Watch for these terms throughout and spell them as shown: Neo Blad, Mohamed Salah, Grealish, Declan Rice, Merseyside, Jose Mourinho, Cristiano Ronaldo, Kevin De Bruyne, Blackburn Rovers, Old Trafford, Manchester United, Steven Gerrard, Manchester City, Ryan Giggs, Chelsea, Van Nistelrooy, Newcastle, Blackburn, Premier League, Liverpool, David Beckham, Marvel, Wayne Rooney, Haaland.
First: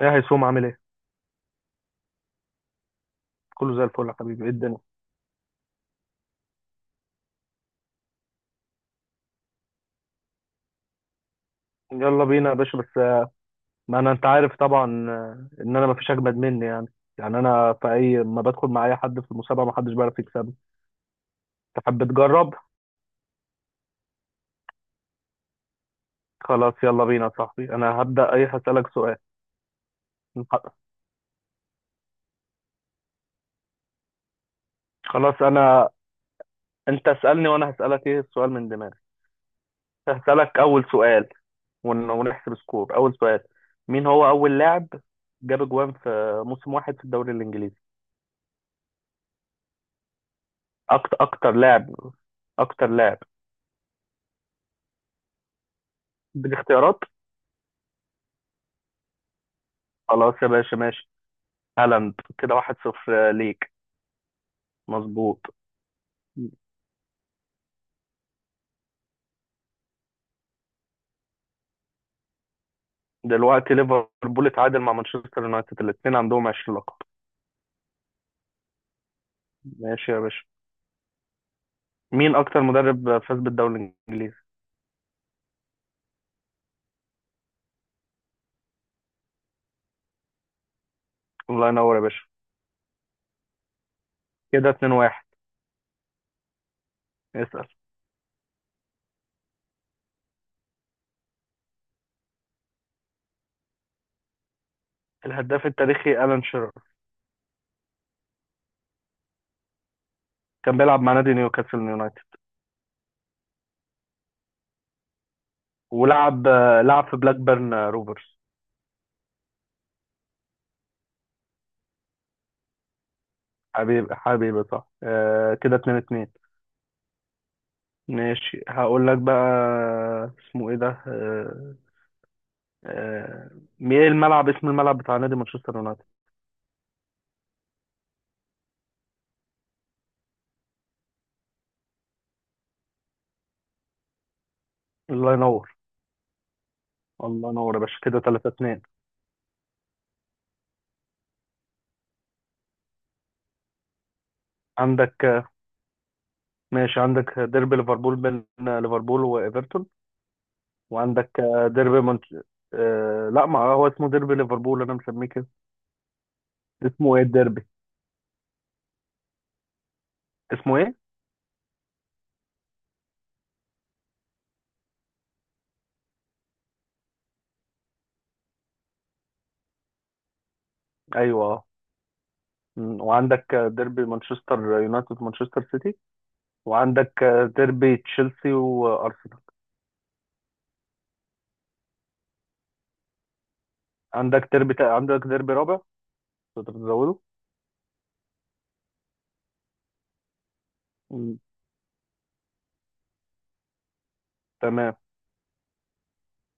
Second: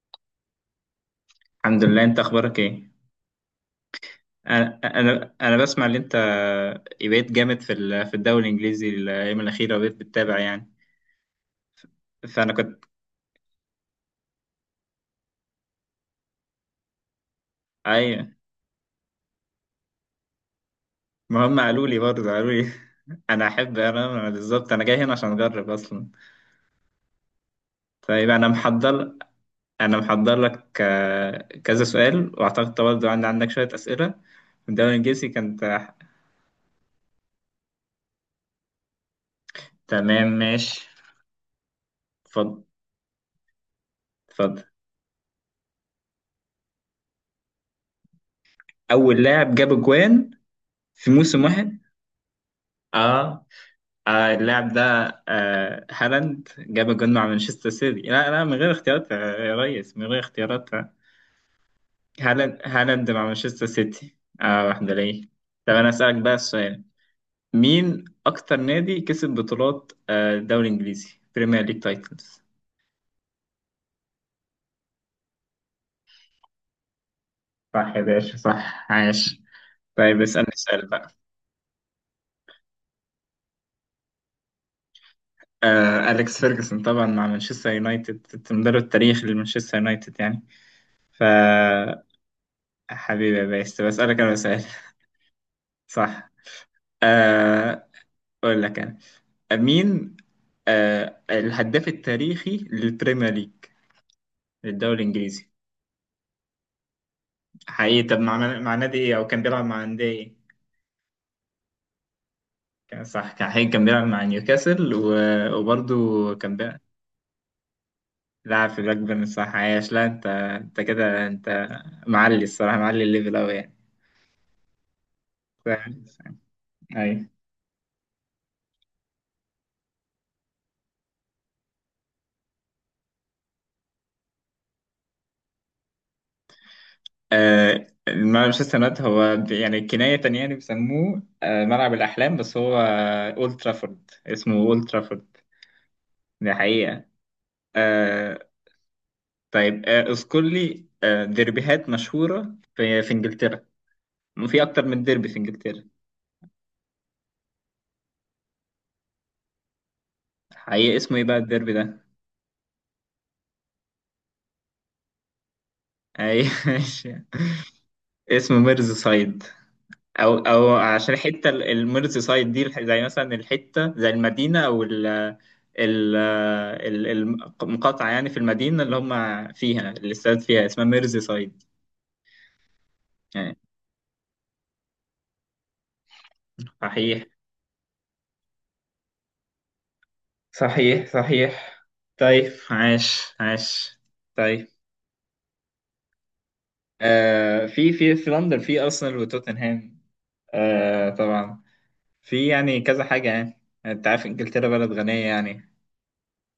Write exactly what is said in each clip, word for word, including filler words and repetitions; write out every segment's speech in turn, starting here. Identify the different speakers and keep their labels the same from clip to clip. Speaker 1: ايه هيسوم عامل ايه؟
Speaker 2: الحمد لله، انت اخبارك ايه؟
Speaker 1: كله زي الفل يا حبيبي. ايه الدنيا؟
Speaker 2: انا انا أنا بسمع ان انت بقيت جامد في ال- في الدوري الانجليزي الايام الاخيره، وبقيت بتتابع يعني.
Speaker 1: يلا بينا
Speaker 2: فانا
Speaker 1: يا باشا.
Speaker 2: كنت.
Speaker 1: بس آه، ما انا انت عارف طبعا، آه، ان انا ما فيش اجمد مني يعني. يعني انا في اي
Speaker 2: ايوه،
Speaker 1: ما بدخل مع اي حد في المسابقه ما حدش بيعرف يكسبني.
Speaker 2: ما هم قالوا لي
Speaker 1: تحب
Speaker 2: برضه قالوا
Speaker 1: تجرب؟
Speaker 2: لي انا احب انا أنا بالظبط، انا جاي هنا عشان اجرب اصلا.
Speaker 1: خلاص يلا بينا يا صاحبي. انا
Speaker 2: طيب،
Speaker 1: هبدا، ايه،
Speaker 2: انا
Speaker 1: هسالك
Speaker 2: محضر
Speaker 1: سؤال.
Speaker 2: انا محضر لك، آه، كذا سؤال، واعتقد برضه عندي عندك شويه اسئله في الدوري الانجليزي
Speaker 1: خلاص
Speaker 2: كانت.
Speaker 1: انا، انت اسالني وانا هسالك. ايه السؤال من دماغي؟
Speaker 2: تمام
Speaker 1: هسالك
Speaker 2: ماشي.
Speaker 1: اول سؤال. ون- ونحسب
Speaker 2: اتفضل.
Speaker 1: سكور. اول سؤال، مين هو اول
Speaker 2: اتفضل.
Speaker 1: لاعب جاب جوان في موسم واحد في الدوري الانجليزي؟
Speaker 2: اول لاعب جاب اجوان في
Speaker 1: اكتر
Speaker 2: موسم
Speaker 1: اكتر
Speaker 2: واحد.
Speaker 1: لاعب، اكتر لاعب
Speaker 2: اه. آه اللاعب ده. آه هالاند جاب
Speaker 1: بالاختيارات.
Speaker 2: الجون مع مانشستر سيتي، لا لا، من غير اختيارات يا ريس، من غير
Speaker 1: خلاص يا
Speaker 2: اختيارات.
Speaker 1: باشا ماشي. هالاند كده
Speaker 2: هالاند
Speaker 1: واحد
Speaker 2: هالاند مع
Speaker 1: صفر
Speaker 2: مانشستر
Speaker 1: ليك.
Speaker 2: سيتي، اه واحدة ليه.
Speaker 1: مظبوط.
Speaker 2: طب انا اسألك بقى السؤال، مين اكتر نادي كسب بطولات آه، الدوري الانجليزي، بريمير ليج تايتلز؟
Speaker 1: دلوقتي ليفربول اتعادل مع مانشستر يونايتد، الاثنين عندهم عشرين لقب.
Speaker 2: صح يا باشا، صح، عاش.
Speaker 1: ماشي يا
Speaker 2: طيب
Speaker 1: باشا.
Speaker 2: اسألني سؤال بقى.
Speaker 1: مين اكتر مدرب فاز بالدوري الانجليزي؟
Speaker 2: آه أليكس فيرجسون طبعا مع مانشستر يونايتد، المدرب التاريخي لمانشستر يونايتد يعني. ف...
Speaker 1: الله ينور يا باشا.
Speaker 2: حبيبي يا باشا، طب اسألك انا سؤال.
Speaker 1: كده اتنين واحد.
Speaker 2: صح.
Speaker 1: اسال.
Speaker 2: آه اقول لك انا، مين آه الهداف التاريخي للبريمير ليج للدوري الانجليزي؟
Speaker 1: الهداف التاريخي الان شيرر.
Speaker 2: حقيقي، طب مع مع نادي ايه، او كان بيلعب مع نادي ايه؟
Speaker 1: كان بيلعب مع نادي نيوكاسل يونايتد.
Speaker 2: كان، صح، كان، حقيقي كان بيلعب مع نيوكاسل، و- وبرضه
Speaker 1: ولعب،
Speaker 2: كان بيلعب.
Speaker 1: لعب في بلاك بيرن روفرز.
Speaker 2: لعب في بلاكبيرن، صح، عايش. لا انت، انت كده، انت معلي الصراحه، معلي الليفل قوي يعني.
Speaker 1: حبيبي حبيبي صح آه، كده
Speaker 2: صح. صح.
Speaker 1: اتنين اتنين.
Speaker 2: ايوه.
Speaker 1: ماشي هقول لك بقى. اسمه ايه ده، آه آه، ايه الملعب، اسم الملعب بتاع نادي مانشستر يونايتد؟
Speaker 2: آه مانشستر يونايتد هو ب- يعني كناية تانية يعني بيسموه آه ملعب الأحلام، بس هو أولد ترافورد، اسمه أولد
Speaker 1: الله
Speaker 2: ترافورد.
Speaker 1: ينور.
Speaker 2: دي حقيقة.
Speaker 1: الله ينور يا باشا، كده
Speaker 2: آه
Speaker 1: ثلاثة اثنين.
Speaker 2: طيب، آه اذكر لي آه ديربيهات مشهورة في في انجلترا، في اكتر من
Speaker 1: عندك
Speaker 2: ديربي في
Speaker 1: آه،
Speaker 2: انجلترا.
Speaker 1: ماشي، عندك ديربي ليفربول بين آه، ليفربول وايفرتون.
Speaker 2: حقيقة اسمه ايه بقى
Speaker 1: وعندك آه،
Speaker 2: الديربي
Speaker 1: ديربي
Speaker 2: ده؟
Speaker 1: منش... آه لا، ما هو اسمه ديربي ليفربول، انا مسميه كده.
Speaker 2: اي ماشي.
Speaker 1: اسمه ايه الديربي؟
Speaker 2: اسمه ميرز سايد، او او
Speaker 1: اسمه ايه؟
Speaker 2: عشان الحتة ال- الميرز سايد دي الح- زي مثلا الحتة، زي المدينة او ال... ال ال- المقاطعة يعني، في المدينة اللي هم فيها، اللي استاد فيها اسمها ميرز
Speaker 1: ايوه
Speaker 2: سايد،
Speaker 1: آه. مم، وعندك
Speaker 2: يعني.
Speaker 1: آه، ديربي مانشستر يونايتد مانشستر سيتي، وعندك
Speaker 2: صحيح.
Speaker 1: آه، ديربي تشيلسي وارسنال.
Speaker 2: صحيح، صحيح. طيب عاش، عاش.
Speaker 1: عندك
Speaker 2: طيب،
Speaker 1: ديربي تا... عندك ديربي رابع، تقدر تزوده؟
Speaker 2: آه في في في لندن، في ارسنال وتوتنهام، آه
Speaker 1: مم،
Speaker 2: طبعا. في يعني كذا حاجه يعني، انت عارف انجلترا بلد
Speaker 1: تمام.
Speaker 2: غنيه يعني،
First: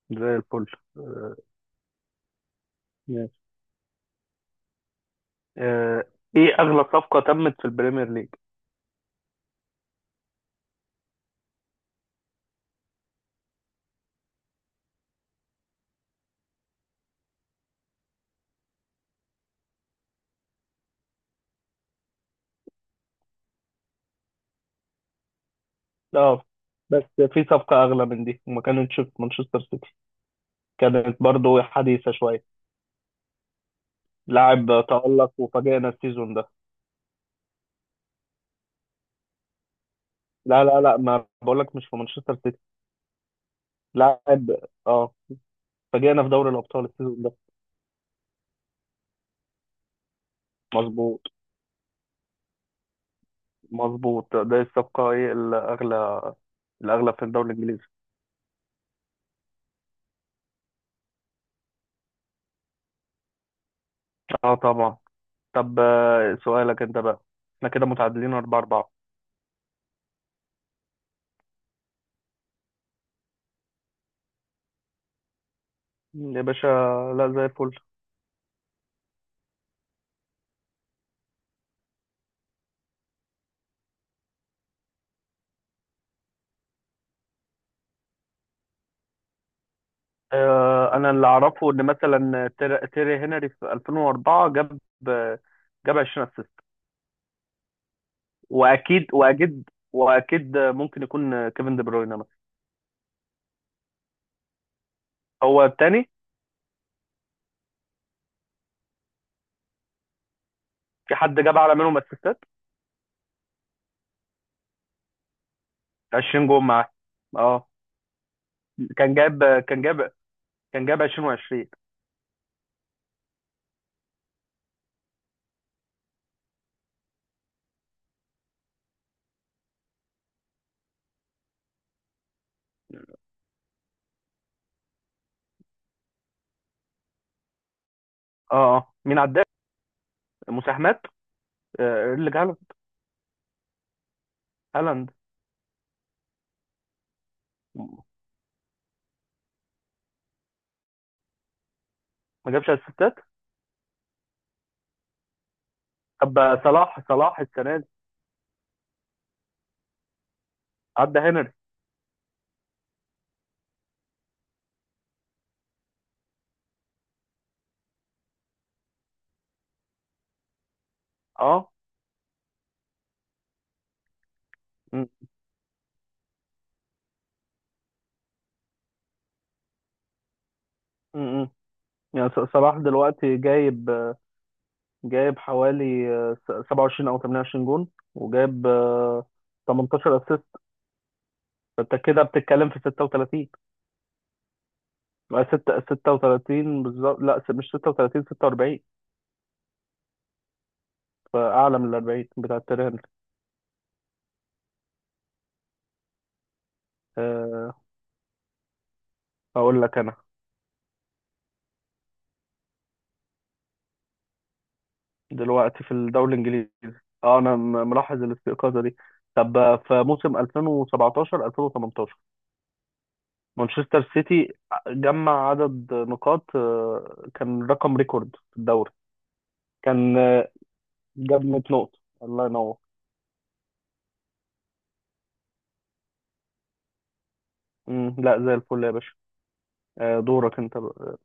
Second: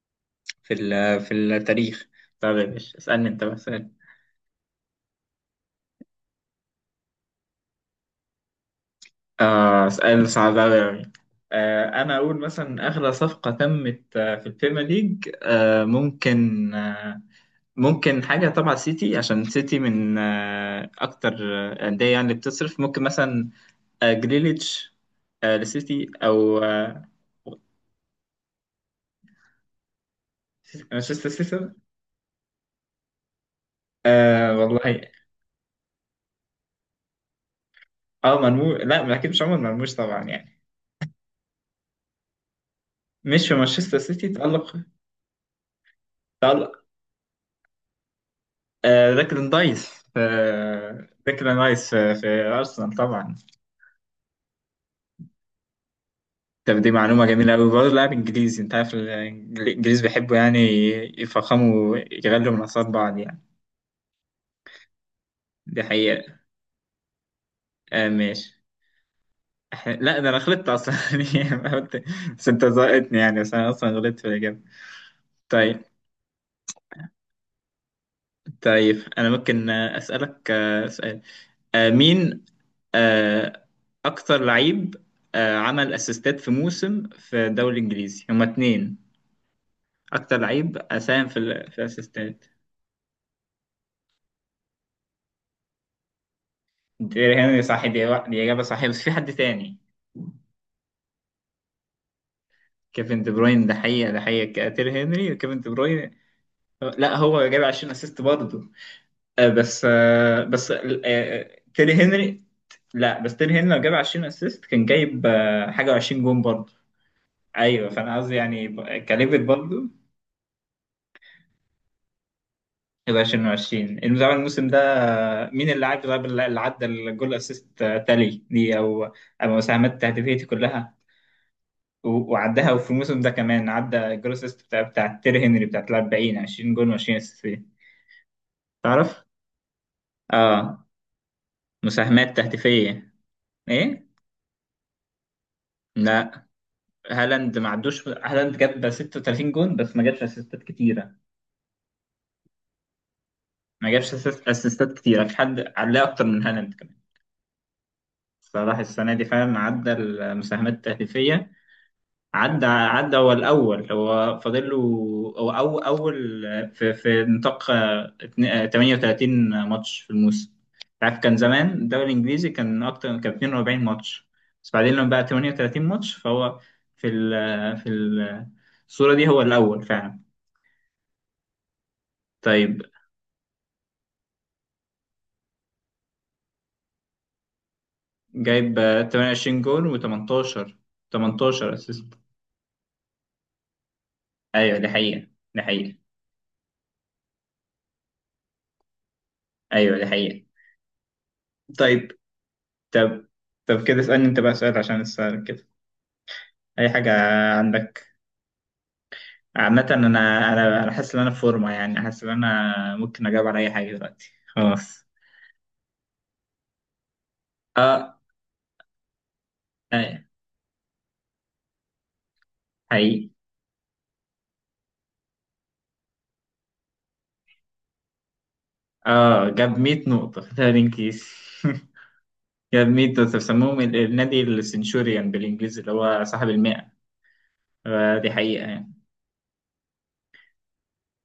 Speaker 1: زي الفل.
Speaker 2: في ال- في
Speaker 1: آه،
Speaker 2: التاريخ. طب يا باشا اسالني انت بقى، اسال
Speaker 1: آه، ايه اغلى صفقة تمت في البريمير ليج؟
Speaker 2: آه اسال صعب قوي يعني. آه انا اقول مثلا اغلى صفقه تمت آه، في البريمير ليج، آه ممكن، آه ممكن حاجه، طبعا سيتي عشان سيتي من آه اكتر آه، انديه يعني اللي بتصرف، ممكن مثلا آه جريليتش آه لسيتي،
Speaker 1: لا،
Speaker 2: او
Speaker 1: بس
Speaker 2: آه،
Speaker 1: في صفقة اغلى من دي، وما كانتش في مانشستر سيتي. كانت
Speaker 2: مانشستر
Speaker 1: برضو
Speaker 2: سيتي.
Speaker 1: حديثة شوية.
Speaker 2: آه
Speaker 1: لاعب
Speaker 2: والله.
Speaker 1: تألق وفاجئنا السيزون ده.
Speaker 2: اه مرموش؟ لا، ما اكيد مش عمر مرموش طبعا يعني.
Speaker 1: لا لا لا، ما بقولك مش في مانشستر سيتي.
Speaker 2: مش في مانشستر سيتي
Speaker 1: لاعب،
Speaker 2: تألق،
Speaker 1: اه، فاجئنا في دوري
Speaker 2: تألق.
Speaker 1: الابطال السيزون ده.
Speaker 2: آه ديكلان رايس آه
Speaker 1: مظبوط،
Speaker 2: ديكلان رايس في, في ارسنال طبعا.
Speaker 1: مظبوط. ده الصفقة، ايه الاغلى؟
Speaker 2: طب دي
Speaker 1: الاغلى في
Speaker 2: معلومه
Speaker 1: الدوري
Speaker 2: جميله قوي،
Speaker 1: الانجليزي.
Speaker 2: برضه لاعب انجليزي، انت عارف الانجليز بيحبوا يعني يفخموا، يغلوا من اصابع بعض يعني.
Speaker 1: اه طبعا. طب
Speaker 2: دي
Speaker 1: آه،
Speaker 2: حقيقه.
Speaker 1: سؤالك انت بقى. احنا كده
Speaker 2: آه
Speaker 1: متعادلين أربعة
Speaker 2: ماشي.
Speaker 1: أربعة.
Speaker 2: إحنا- لا، ده انا غلطت اصلا. يعني أنا قلت- بس انت زقتني يعني، بس انا اصلا غلطت في الاجابه. طيب.
Speaker 1: يا باشا لا، زي الفل.
Speaker 2: طيب انا ممكن آه، اسالك آه، سؤال، آه، مين آه، أكتر لعيب آه، عمل أسيستات في موسم في الدوري الإنجليزي، هما اتنين، أكتر لعيب
Speaker 1: آه، انا
Speaker 2: ساهم
Speaker 1: اللي
Speaker 2: في ال-
Speaker 1: اعرفه
Speaker 2: في
Speaker 1: ان
Speaker 2: الأسيستات.
Speaker 1: مثلا تير- تيري هنري في الفين واربعة جاب جاب عشرين اسيست.
Speaker 2: دي هنري، صح، دي دي إجابة صحيحة، بس
Speaker 1: واكيد
Speaker 2: في حد
Speaker 1: واكيد
Speaker 2: تاني.
Speaker 1: واكيد ممكن يكون كيفن دي بروين مثلا.
Speaker 2: كيفن دي بروين، ده حقيقة، ده حقيقة تير هنري كيفن
Speaker 1: هو
Speaker 2: دي
Speaker 1: التاني؟
Speaker 2: بروين. لا، هو جاب عشرين أسيست برضه، آه، بس آه، بس
Speaker 1: في حد
Speaker 2: آه،
Speaker 1: جاب اعلى
Speaker 2: تير
Speaker 1: منهم اسيستات؟
Speaker 2: هنري. لا بس تير هنري لو جاب عشرين أسيست، كان جايب آه، حاجة، و20 جون
Speaker 1: عشرين جول
Speaker 2: برضه.
Speaker 1: معاه، اه،
Speaker 2: ايوه، فانا قصدي يعني ب-
Speaker 1: كان
Speaker 2: كليفت
Speaker 1: جاب كان
Speaker 2: برضه،
Speaker 1: جاب كان جاب عشرين و20.
Speaker 2: يبقى عشرين وعشرين المدافع الموسم ده. مين اللي عدى؟ طيب، اللي عدى الجول اسيست تالي دي، او او مساهمات تهديفيتي كلها و- وعدها، وفي الموسم ده كمان عدى الجول اسيست بتاع بتاع تيري هنري بتاعت أربعين، عشرين جول و20 اسيست فيه.
Speaker 1: اه اه، مين
Speaker 2: تعرف؟
Speaker 1: عداك
Speaker 2: اه.
Speaker 1: مساهمات؟ آه،
Speaker 2: مساهمات
Speaker 1: ايرلينج هالاند.
Speaker 2: تهديفية. ايه؟
Speaker 1: هالاند
Speaker 2: لا. هالاند ما عدوش، هالاند جاب ستة وثلاثين جول بس ما جابش اسيستات كتيرة،
Speaker 1: ما جابش اسيستات.
Speaker 2: ما جابش أسيست- اسيستات كتيرة، في حد عليه اكتر من
Speaker 1: طب
Speaker 2: هالاند كمان.
Speaker 1: صلاح، صلاح السنه دي؟
Speaker 2: صلاح السنة دي فعلا عدى المساهمات
Speaker 1: عدى
Speaker 2: التهديفية،
Speaker 1: هنري؟
Speaker 2: عدى عدى هو الأول، هو فاضل له. هو أو أول في, في نطاق آه، اتن- آه، ثمانية وثلاثين ماتش في الموسم. عارف كان زمان
Speaker 1: اه،
Speaker 2: الدوري الإنجليزي كان أكتر، كان اتنين وأربعين ماتش، بس بعدين
Speaker 1: م-
Speaker 2: لما بقى تمانية وتلاتين ماتش فهو في ال آه، في ال- آه، الصورة دي هو الأول فعلا.
Speaker 1: م- م. يعني ص- صلاح
Speaker 2: طيب
Speaker 1: دلوقتي جايب، جايب حوالي آه، سبعة وعشرين او ثمانية وعشرين جون، وجايب
Speaker 2: جايب آه،
Speaker 1: آه،
Speaker 2: تمانية وعشرين جول
Speaker 1: تمنتاشر اسيست.
Speaker 2: و18 تمنتاشر
Speaker 1: فانت
Speaker 2: أسيست.
Speaker 1: كده بتتكلم في ستة وثلاثين؟
Speaker 2: أيوه دي حقيقة.
Speaker 1: آه،
Speaker 2: دي
Speaker 1: ست-
Speaker 2: حقيقة،
Speaker 1: ستة وثلاثين بالظبط. لا س- مش ستة وثلاثين، ستة واربعين.
Speaker 2: أيوه دي حقيقة.
Speaker 1: فاعلى من ال
Speaker 2: طيب.
Speaker 1: أربعين بتاع تيري هنري.
Speaker 2: طب. طب كده اسألني أنت بقى سؤال عشان أسألك كده اي حاجه
Speaker 1: آه،
Speaker 2: عندك.
Speaker 1: اقول
Speaker 2: عامه
Speaker 1: لك
Speaker 2: انا،
Speaker 1: انا
Speaker 2: انا انا حاسس ان انا في فورمه يعني، حاسس ان انا ممكن اجاوب على اي حاجه دلوقتي خلاص.
Speaker 1: دلوقتي في الدوري الانجليزي. اه انا م-
Speaker 2: اه.
Speaker 1: ملاحظ الاستيقاظه دي. طب آه، في
Speaker 2: أي-
Speaker 1: موسم الفين وسبعتاشر الفين وتمنتاشر
Speaker 2: حقيقي.
Speaker 1: مانشستر سيتي آه، جمع عدد نقاط آه، كان رقم ريكورد في الدوري.
Speaker 2: اه جاب مية
Speaker 1: كان
Speaker 2: نقطه
Speaker 1: آه،
Speaker 2: في تمرين كيس.
Speaker 1: جاب مية نقطة. الله ينور.
Speaker 2: جاب مية نقطه، بيسموهم ال- النادي السنشوريان بالانجليزي، اللي هو صاحب المئة،
Speaker 1: مم.
Speaker 2: آه، دي
Speaker 1: لا زي
Speaker 2: حقيقه
Speaker 1: الفل يا
Speaker 2: يعني.
Speaker 1: باشا. آه، دورك انت بقى.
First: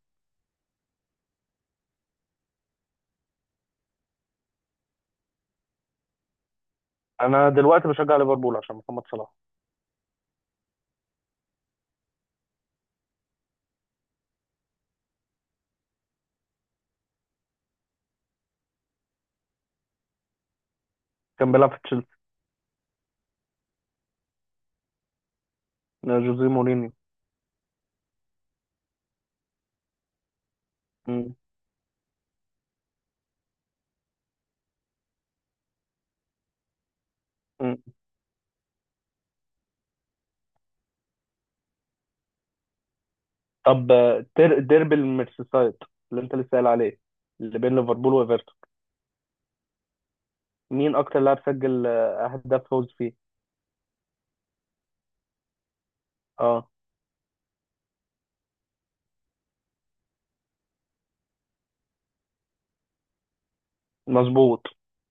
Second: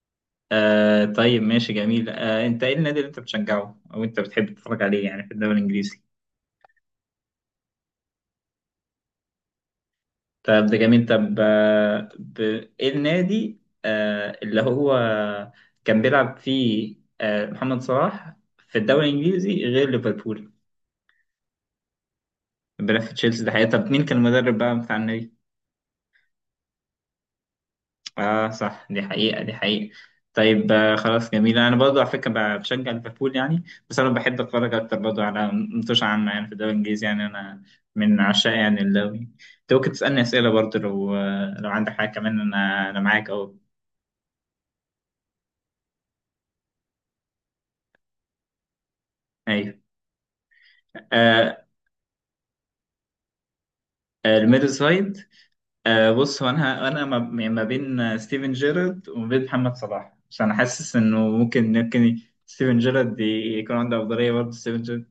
Speaker 2: آه طيب ماشي، جميل. آه انت ايه النادي اللي انت بتشجعه، او انت بتحب تتفرج عليه يعني في الدوري الانجليزي؟
Speaker 1: انا دلوقتي بشجع ليفربول عشان محمد صلاح.
Speaker 2: طب ده جميل. طب، آه، ب... ايه النادي آه، اللي هو كان بيلعب فيه آه، محمد صلاح في الدوري الانجليزي غير ليفربول؟
Speaker 1: كان بيلعب في تشيلسي.
Speaker 2: بيلعب في تشيلسي، ده حقيقة. طب مين كان المدرب بقى بتاع النادي؟
Speaker 1: آه، جوزيه مورينيو.
Speaker 2: اه صح، دي حقيقة، دي حقيقة. طيب، آه، خلاص
Speaker 1: مم.
Speaker 2: جميل، انا برضه على فكرة ب- بشجع ليفربول يعني، بس انا بحب اتفرج اكتر برضه على ماتش عامة يعني في الدوري الانجليزي، يعني انا
Speaker 1: مم.
Speaker 2: من عشاق يعني الدوري. انت ممكن تسألني اسئلة برضه، لو آه، لو عندك حاجة كمان، انا انا معاك اهو.
Speaker 1: طب آه، تر- ديربي الميرسيسايد اللي انت لسه قايل عليه، اللي بين ليفربول وايفرتون،
Speaker 2: ايوه.
Speaker 1: مين اكتر لاعب
Speaker 2: آه،
Speaker 1: سجل آه، اهداف فوز فيه؟
Speaker 2: الميد سايد. آه، بص، هو
Speaker 1: اه
Speaker 2: انا، انا ما يعني ما بين ستيفن جيرارد وما بين محمد صلاح، عشان انا حاسس انه ممكن ممكن ستيفن جيرارد ي- يكون عنده افضليه برضه
Speaker 1: مظبوط،
Speaker 2: ستيفن جيرارد.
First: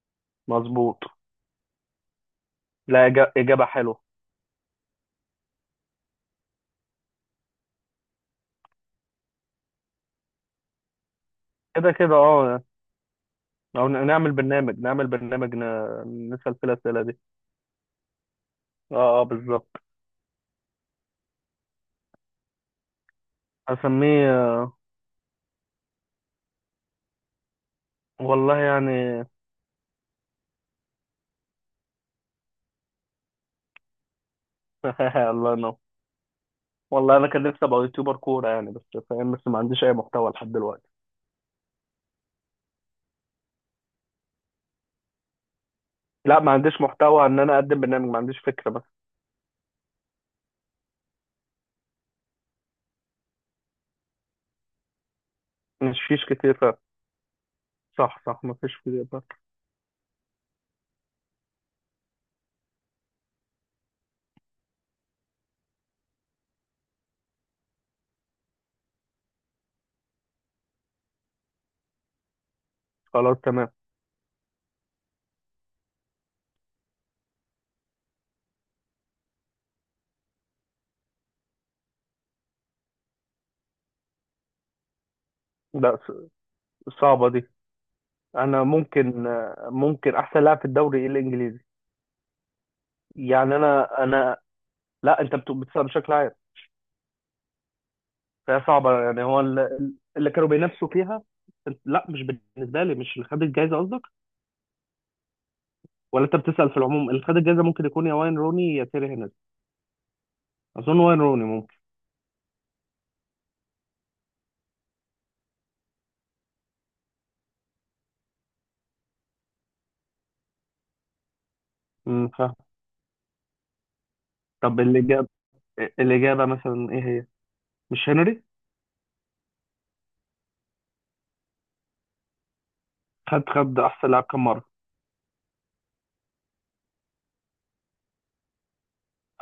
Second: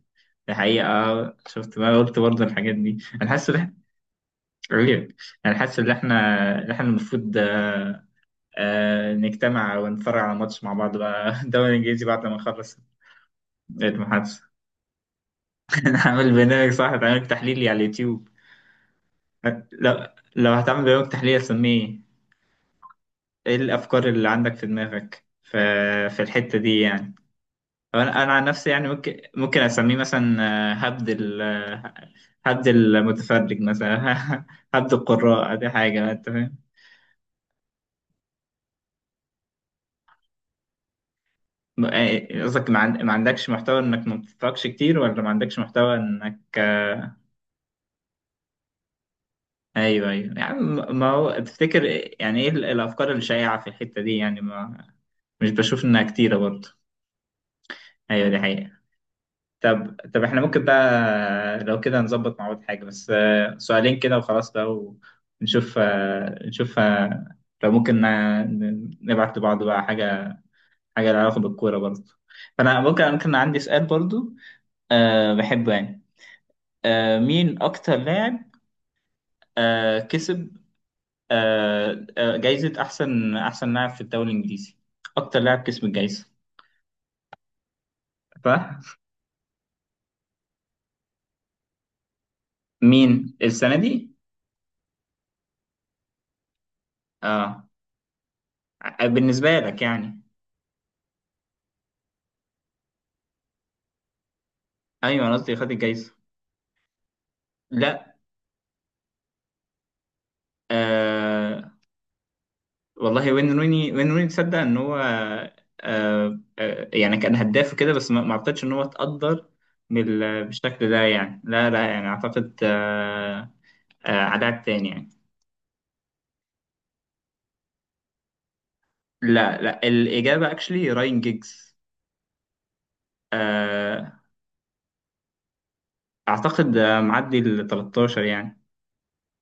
Speaker 2: دي حقيقه.
Speaker 1: مظبوط.
Speaker 2: آه، شفت ما قلت برضه الحاجات دي،
Speaker 1: لا،
Speaker 2: انا
Speaker 1: إجا-
Speaker 2: حاسس ان
Speaker 1: اجابة
Speaker 2: إحنا-
Speaker 1: حلوة.
Speaker 2: عيب. انا حاسس ان احنا، ان احنا المفروض آه، آه، نجتمع ونتفرج على ماتش مع بعض بقى. الدوري
Speaker 1: كده
Speaker 2: الانجليزي
Speaker 1: كده
Speaker 2: بعد ما
Speaker 1: اه.
Speaker 2: نخلص
Speaker 1: أو ن- نعمل
Speaker 2: المحادثه.
Speaker 1: برنامج نعمل برنامج
Speaker 2: نعمل
Speaker 1: ن- نسأل فيه
Speaker 2: برنامج، صح،
Speaker 1: الأسئلة دي.
Speaker 2: نعمل تحليلي على اليوتيوب.
Speaker 1: اه اه بالظبط.
Speaker 2: لو لو هتعمل برنامج تحليل، اسميه ايه؟ الافكار اللي عندك في
Speaker 1: هسميه
Speaker 2: دماغك في في الحتة دي يعني؟ أو انا انا عن
Speaker 1: والله
Speaker 2: نفسي يعني
Speaker 1: يعني.
Speaker 2: ممكن ممكن اسميه مثلا آه، هبد ال آه، هبد المتفرج مثلا. هبد
Speaker 1: الله
Speaker 2: القراء، دي
Speaker 1: ينور.
Speaker 2: حاجة، انت فاهم؟
Speaker 1: والله انا كان نفسي ابقى يوتيوبر كوره يعني، بس فاهم، بس ما عنديش اي محتوى لحد دلوقتي.
Speaker 2: م- آه، قصدك ما عن- ما عندكش محتوى انك ما بتتفرجش كتير، ولا ما عندكش محتوى انك
Speaker 1: لا، ما عنديش
Speaker 2: آه،
Speaker 1: محتوى ان انا اقدم برنامج، ما عنديش فكره بس.
Speaker 2: ايوه ايوه يعني. م- ما هو تفتكر إيه- يعني ايه ال- الافكار الشائعة في الحتة دي يعني؟ ما مش بشوف
Speaker 1: مش
Speaker 2: انها
Speaker 1: فيش
Speaker 2: كتيرة
Speaker 1: كتير
Speaker 2: برضه.
Speaker 1: فعلا. صح
Speaker 2: ايوه دي
Speaker 1: صح، ما
Speaker 2: حقيقة.
Speaker 1: فيش كتير فعلا.
Speaker 2: طب طب احنا ممكن بقى لو كده نظبط مع بعض حاجة، بس آه، سؤالين كده وخلاص بقى، ونشوف آه، نشوف آه، لو ممكن آه، ن- نبعت لبعض بقى حاجة، حاجة لها علاقة بالكورة برضه. فأنا ممكن ممكن
Speaker 1: خلاص
Speaker 2: عندي
Speaker 1: تمام.
Speaker 2: سؤال برضه، أه بحبه يعني. أه مين أكتر لاعب أه كسب أه آه، جايزة أحسن أحسن لاعب في الدوري الإنجليزي، أكتر لاعب كسب
Speaker 1: لا
Speaker 2: الجايزة؟
Speaker 1: ص- صعبه دي. انا ممكن، ممكن احسن لاعب في الدوري إيه؟ الانجليزي
Speaker 2: فمين
Speaker 1: يعني.
Speaker 2: السنة
Speaker 1: انا
Speaker 2: دي؟
Speaker 1: انا، لا انت بت- بتسال بشكل عام،
Speaker 2: أه
Speaker 1: فهي صعبه يعني. هو
Speaker 2: بالنسبة لك
Speaker 1: ال-
Speaker 2: يعني؟
Speaker 1: اللي كانوا بينافسوا فيها. لا مش بالنسبه لي، مش اللي خد الجائزه قصدك.
Speaker 2: أيوه أنا قصدي خد الجايزة.
Speaker 1: ولا انت بتسال في العموم؟ اللي خد الجائزه ممكن يكون يا
Speaker 2: لا.
Speaker 1: واين روني يا تيري هنري. اظن واين روني.
Speaker 2: آه والله، وين روني، وين روني، تصدق ان هو آه آه يعني كان هداف وكده، بس ما ما اعتقدش ان هو اتقدر بال- بالشكل ده يعني، لا لا يعني
Speaker 1: امم فاهم.
Speaker 2: اعتقد آه آه عدد
Speaker 1: طب
Speaker 2: تاني يعني.
Speaker 1: الإجابة، الإجابة مثلا إيه هي؟ مش هنري؟
Speaker 2: لا لا، الاجابه اكشلي راين جيجز.
Speaker 1: خد، خد أحسن
Speaker 2: آه
Speaker 1: لاعب كام مرة؟
Speaker 2: اعتقد آه، معدي ال تلتاشر يعني.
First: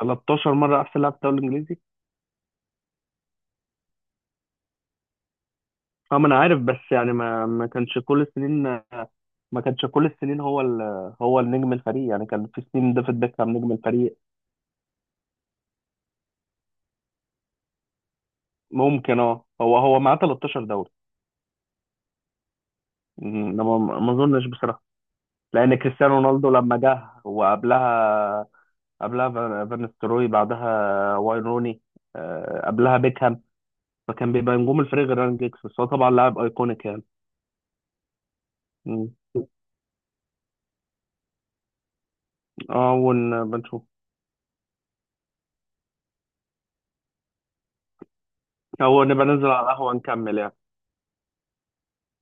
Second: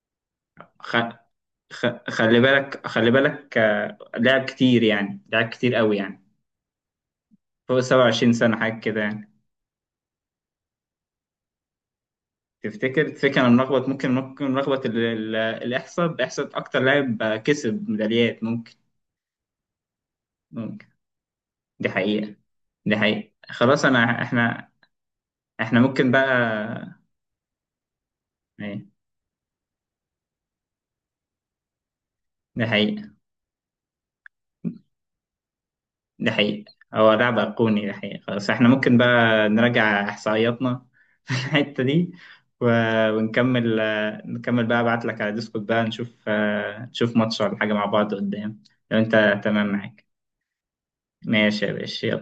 Speaker 1: تلتاشر مرة
Speaker 2: خ...
Speaker 1: أحسن لاعب في الدوري الإنجليزي؟
Speaker 2: خ... خلي بالك، خلي بالك، آه لعب كتير يعني، لعب كتير قوي
Speaker 1: أه
Speaker 2: يعني،
Speaker 1: ما أنا عارف، بس يعني ما ما
Speaker 2: فوق
Speaker 1: كانش كل
Speaker 2: سبعة وعشرين سنه
Speaker 1: السنين.
Speaker 2: حاجه كده يعني.
Speaker 1: ما كانش كل السنين. هو ال... هو النجم الفريق يعني. كان في سنين
Speaker 2: تفتكر
Speaker 1: ديفيد
Speaker 2: تفتكر انا
Speaker 1: بيكهام نجم
Speaker 2: ملخبط، ممكن
Speaker 1: الفريق.
Speaker 2: ممكن ملخبط ال- ال- الاحصاء، احصاء اكتر لاعب كسب ميداليات ممكن.
Speaker 1: ممكن أه، هو هو معاه تلتاشر
Speaker 2: ممكن،
Speaker 1: دوري.
Speaker 2: دي حقيقة، دي حقيقة.
Speaker 1: أمم، أنا ما
Speaker 2: خلاص
Speaker 1: ما
Speaker 2: انا،
Speaker 1: أظنش
Speaker 2: احنا
Speaker 1: بصراحة. لأن
Speaker 2: احنا ممكن
Speaker 1: كريستيانو
Speaker 2: بقى.
Speaker 1: رونالدو لما جه، وقبلها،
Speaker 2: ايه؟
Speaker 1: قبلها فان فان ستروي، بعدها واين روني،
Speaker 2: دي
Speaker 1: آه، قبلها
Speaker 2: حقيقة،
Speaker 1: بيكهام. فكان بيبقى نجوم الفريق غير ران جيكس، بس هو طبعا
Speaker 2: دي
Speaker 1: لاعب
Speaker 2: حقيقة،
Speaker 1: ايكونيك يعني.
Speaker 2: هو لاعب ايقوني، دي حقيقة. خلاص احنا ممكن
Speaker 1: مم.
Speaker 2: بقى نراجع احصائياتنا، في الحتة دي،
Speaker 1: اه،
Speaker 2: و-
Speaker 1: ونبقى
Speaker 2: ونكمل
Speaker 1: نشوف،
Speaker 2: آه، نكمل بقى، ابعت لك على ديسكورد بقى نشوف آه، نشوف ماتش ولا حاجة مع بعض قدام. لو
Speaker 1: او نبقى
Speaker 2: انت
Speaker 1: ننزل على
Speaker 2: تمام
Speaker 1: القهوة
Speaker 2: معاك،
Speaker 1: نكمل يعني.
Speaker 2: ماشي يا باشا، يلا.